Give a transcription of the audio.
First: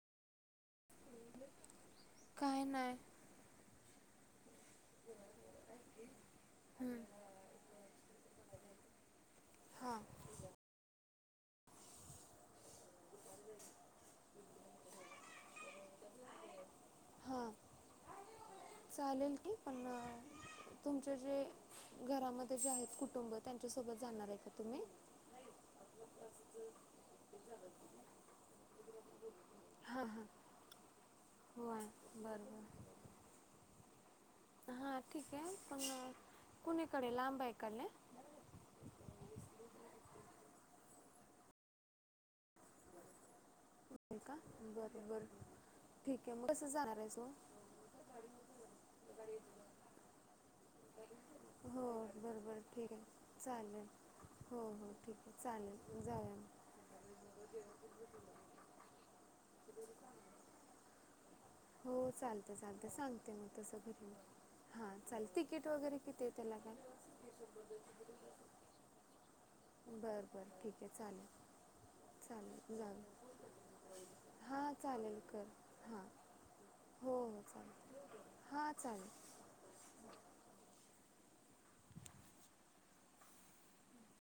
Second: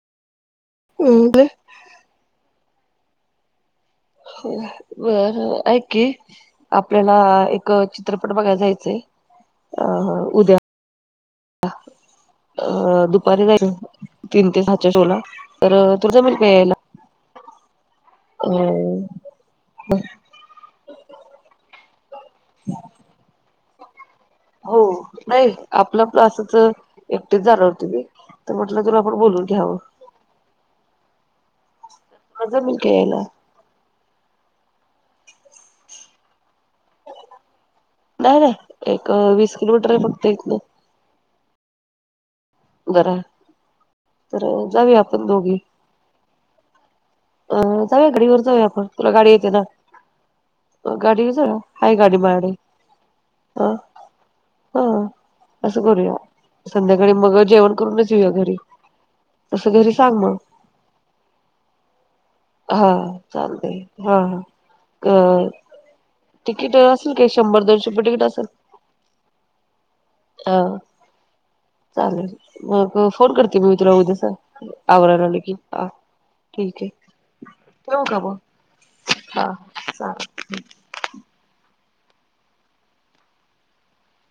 ह ते काय नाही बर एकी हं, आपल्याला एक चित्रपट बघायचायच अ हां उद्या अ दुपारी जाय तीन ते सातच्या शोला तर तु जा म्हट प यायला हां अ चालेल की पण तुमचे जे घरामध्ये जे आहेत कुटुंब त्यांनी [inaudible] हो नाही आपलं पण असच एकटेच जाणार होते मी तर म्हटलं तुला आपण बोलून घ्यावं हो बर तुला बर जमेल का यायला हा ठीक आहे पण कुणीकडे लांब आहे का लय? नाही नाही एक वीस किलोमीटर आहे फक्त इथनं बरं होय का तर जाऊया बरं आपण बरं दोघी ठीक आहे मग कसं जाणार आहे तू अं जाऊया गाडीवर जाऊया आपण तुला गाडी येते ना गाडी वर जाऊया हो आहे गाडी बरं माझ्याकडे बरं ठीक आहे चालेल हो हो ठीक आहे असं चालेल करूया जाऊया मग संध्याकाळी मग जेवण करूनच येऊया घरी तस घरी सांग मग हो चालतं चालतं हा सांगते मग तसं चालतंय घरी हा हा चाल तिकीट वगैरे किती आहे त्याला तिकीट काय असेल काय शंभर दोनशे रुपये तिकीट असेल बर बर हा ठीक आहे चालेल चालेल चाले मग फोन करते मी तुला उद्यास हां चालेल आवरायला कर कि ह हां ठीक आहे हो हो चालेल ठेवू का मग? हां चालेल चालेल